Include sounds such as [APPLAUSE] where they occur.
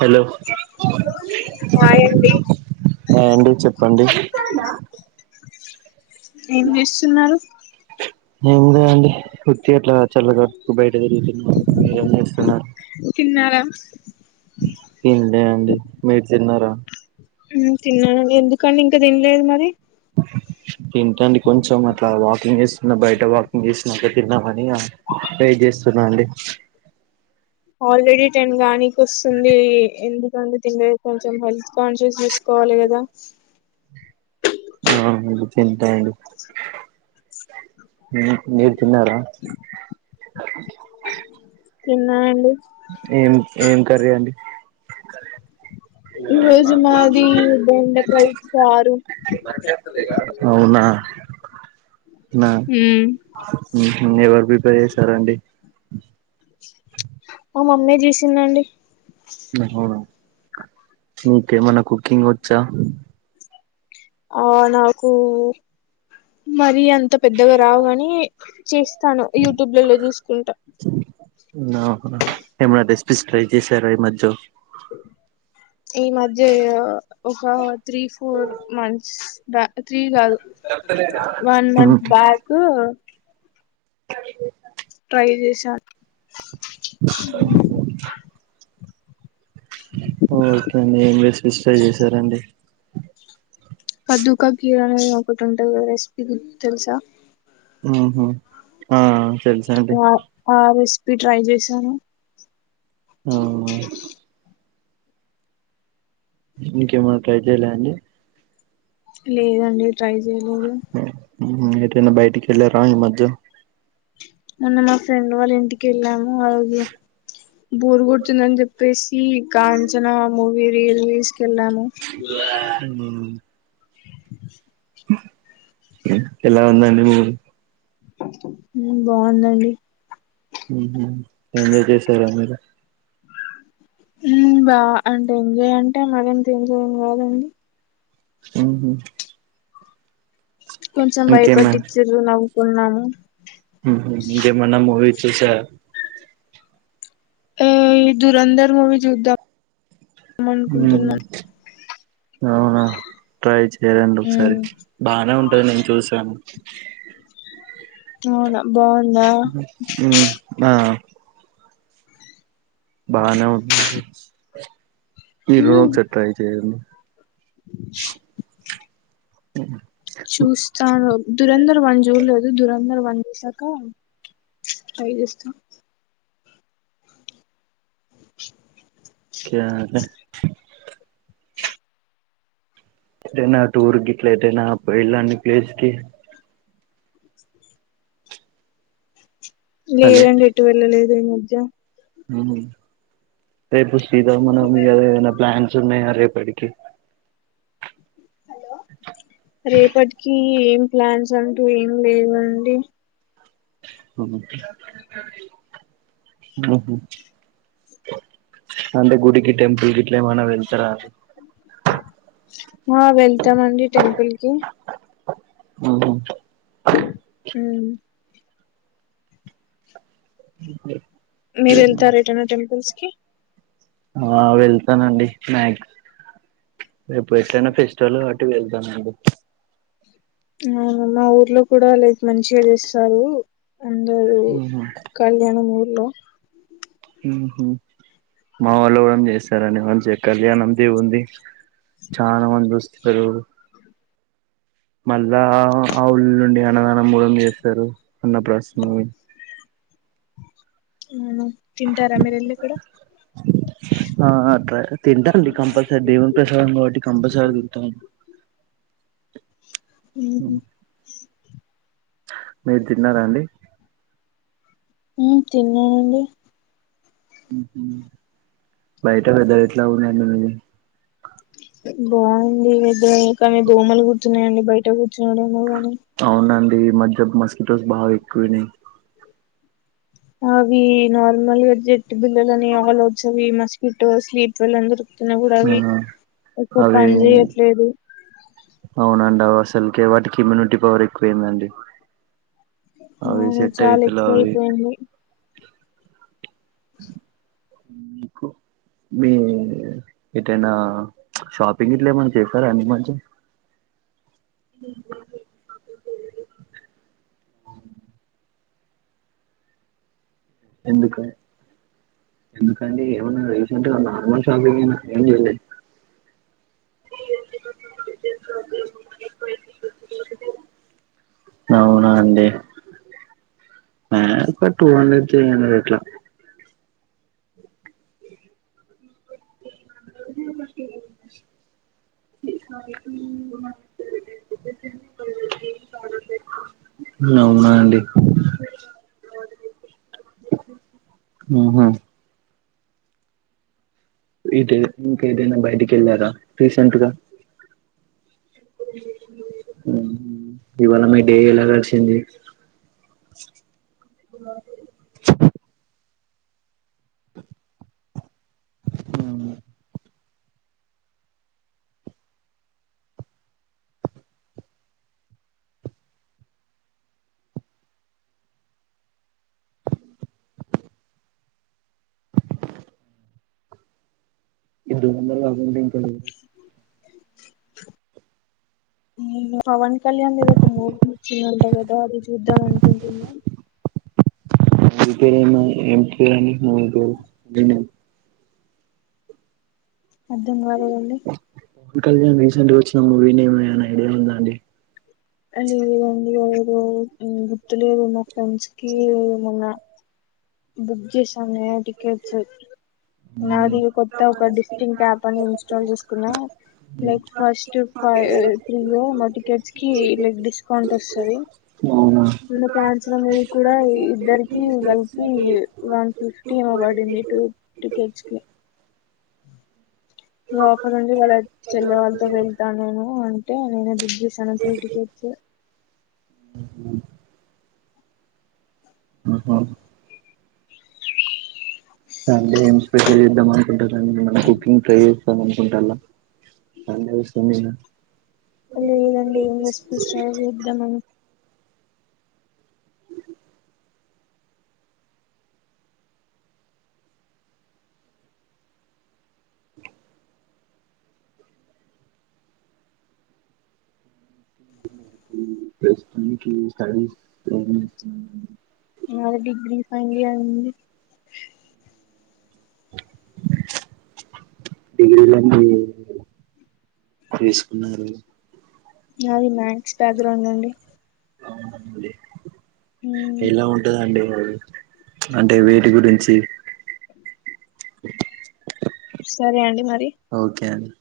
hello hi అండి hi అండి చెప్పండి ఏం చేస్తున్నారు ఏమలెదండి [UNINTELLIGIBLE] [UNINTELLIGIBLE] బయట తిరుగుతున్నారు మీరేం చేస్తున్నారు తిన్నారా ఎం అండి మీరు తిన్నార తిన్నానండి ఎందుకండి ఇంకా తిన్లేదు మరి అ తింటండి కొంచెం అట్ల వాకింగ్ చేస్తున్న బయట వాకింగ్ చేసి [UNINTELLIGIBLE] తిన్నామని [UNINTELLIGIBLE] స్తున్నా అండి ఆల్రెడీ టెన్ కానీ వస్తుంది ఎందుకంటే తిం కొంచెం హెల్త్ కాన్షియస్సుకో కోవాలి కదా ఆ తింటా అండి మీరు తిన్నార తిన్నా అండి ఏం ఏం కర్రీ అండి ఈ రోజు మాది బెండకాయ్ చారు అవునా నా ఎవరు ప్రిపేర్ చేసారండి మా మమ్మీ చేసిందండి అవునా నీకేమన కుకింగ్ వచ్చా ఆ నాకు మరి అంత పెద్దగ రావుగాని చేస్తాను యూట్యూబ్లలో చూసుకుంటా హ ఏమన్నా రెసిపీస్ ట్రై చేశార ఈ మధ్య ఈ మధ్య ఒక త్రీ ఫోర్ మంత్స్ త్రీ కాదు చెప్తలేదా వన్ మంత్ బ్యాకు సర ట్రై చేస ఒకే అండి [UNINTELLIGIBLE] చేసారండి కద్దుకా కీర్ అనేది ఒకటి ఉంటది రెసిపీ గురించి తెలుసా హు హు ఆ తెలుసండి ఆ ఆ రెసిపీ ట్రై చేసాను ఆ ఇంకేమన్నా ట్రై చేయ్యలే అండి లేదండి ట్రై చేయలేదు ఉహు, ఎటైనా బయటికి ఎలార ఇ మధ్య మొన్న మా ఫ్రెండ్ వాళ్ళ ఇంటికి వెళ్ళాము ఆ రజు బోరు కొడుతుందని చెప్పే ఈ కాంచన మూవీ రీ రిలీజ్కెళ్ళాము ఉమ్, ఎలా [UNINTELLIGIBLE] బాగుందండి ఎంజాయ్ చేసార మీరు మ్ బా అంటే ఎంజాయ్ అంటే మరి అంత ఎంజాయ్ ఏం కాదండి ఉమ్ హు కొంచెం భయపట్టించిరు నవ్వుకున్నాము ఇంకేం ఇంకేమన మూవీ చూసారా అ దూరందర్ మూవీ జద్దమ్ ఉమ్, మనుకుంటున్నం అవునా ట్రై చేయాలండి ఒకసారి బానే ఉంటది నేను చూసాను అవునా బాగుందా ఉమ్, ఆ బానే ఉంది మీరున మ్మ్ ఒకసారి ట్రై చెయండి ఉ చూస్తాను దురంధర్ వన్ చూడలేదు దురంధర్ వన్ చూసాక అది చూస్తా ఇంకేం అండి ఎటైన టూర్ గిట్ల ఎటైన పోయిళ్ళ అండి ప్లేస్కి లేదండి ఎటు వెళ్ళలేదు ఈ మధ్య ఉమ్ రేపు శ్రీరవణవమి కదా ఏదైనా ప్లాన్స్ ఉన్నాయా రేపు పడికి అ రేపటికి ఏం ప్లాన్స్ అంటూ ఏం లేవండి ఉమ్ ఉహ్మ్ హు అంటే గుడికి టెంపుల్కి ఇట్లా ఏమైన్నా వెళ్తారా ఆ వెళ్తామండి టెంపుల్కి ఉహ్మ్ హూ ఉమ్ ఉమ్ హు మీరు వెళ్తార ఏటనా టెంపుల్స్ కి ఆ వెళ్తానండి నెట్ రేపు ఎట్లేన ఫెస్టివల్గా మరి టి వెళ్తనండి అవును మా ఊర్లో కూడా రేప్ మంచిగా చేస్తారు అందరూ ఉహు కళ్యాణం ఊర్లో ఉమ్ హు మా ఉలోంగు చేస్తారండి మంచిగా కళ్యాణం దే ఉంది చానా మంది వస్తుంటారు మళ్ళా ఆ ఊళ నుండి అన్నదానం మూడం చేస్తారు అన్న ప్రశ్న అవున తింటారండి వెళ్ళి అక్కడ ఆ అ తింటారండి కంపల్సరీ దేవన్ ప్రసాదం కాబట్టి కంపల్సరీ తింటాడి ఉమ్ హు మీరు తిన్నారా అండి ఉమ్ తిన్నానండి ఉమ్ హు బయటనే బయట్ల ఉనమండి మేము బాగుంది ఇద్ద కానీ దోమలు కూర్చున్నాయండి బయట కూర్చోవడం వల్ల అవునండి ఈ మధ్య మస్కిటోస్ బాగా ఎక్కువనాయి అవి నార్మల్ జట్ బిల్లని అలౌట్స్ ఇవి మిస్కిటోస్ స్లీప్ విలన్ దొరుక్ తున్నా కూడా అవి ఆ ఎక్కువ అవి పని చేయట్లేదు ఆ అసలుకే వాటికి ఇమ్యూనిటీ పవర్ ఎక్కువ ఏందండి అవి అవును సెట్ చాలా అయితలేవ్ ఎక్కువ అవి అయిపోయింది అ మీకు మీ ఏదైనా షాపింగ్ ఇట్లా ఏమన్నా చేస్తారా అన్న మంచిం హ ఎందుకు ఎందుక ఏవనా రీసెట్గా నర్మల్ షాపింగ్ అ అవునా అండి ఆ ఇ టూ హండ్రెడ్ త్రీ హండ్రెడ్ ఇట్లా శం కాద అవునా అండి ఆా ఇద ఇంకా ఇదేనా బయటికి వెళ్ళార రీసెంట్గా ఇవాళ మీ డే ఎలా కలిసింది అ అ ఇ అందకా పవన్ కళ్యాణ్ మీద ఒక మూవీ ఇచ్చిందంట కదా అది చూద్దాం అనుకుంటున్నా మ పేరుయిన్న ఎేరుని మూడు పేరు అ అద్దం వారళ పవన్ కళ్యాణ్ రీసెంట్ వచ్చిన మూవీ నేమ్ అ్యా ఐడియా ఉందా అండి లేదు లేదండి ఎరు గుర్తులేరు మా ఫ్రెండ్స్ కి ఏమన్నా బుక్ చేసా న టికెట్స్ నాది కొత్త ఒక డిస్టింక్ యాప్ అని ఇన్స్టాల్ చేసుకున్నా లైక్ ఫస్ట్ ఫైవ్ త్రీ మా టికెట్స్ కి లైక్ డిస్కౌంట్ వస్తుంది ఆ మన ప్రన్సన్ అనేది కూడా ఇద్దరికి కలిపి వన్ ఫిఫ్టీ ఇవ్వబడింది టూ టికెట్స్ ఇ ఆఫర్ నుండి ఇళ్ళ చెల్లె వాళ్ళతో వెళ్తాను నేను అంటే నేనే బుక్ చేశాను త్రీ టికెట్ స ఆహ సే స్పెషలీద్దమా ఫ కుకింగ్ై అనుకుంటలా అద లేదండి ఏంసిపి స్ చేద్దామని [UNINTELLIGIBLE] మది డిగ్రీ ఫంది అంది డిగ్రీలన్నీ తీసుకున్నారు అది మ్యాక్స్ బ్యాక్గ్రౌండ్ అండి అవునండి ఎలా ఉంటదండి వా అంటే వేటి గురించి సరే అండి మరి ఓకే అండి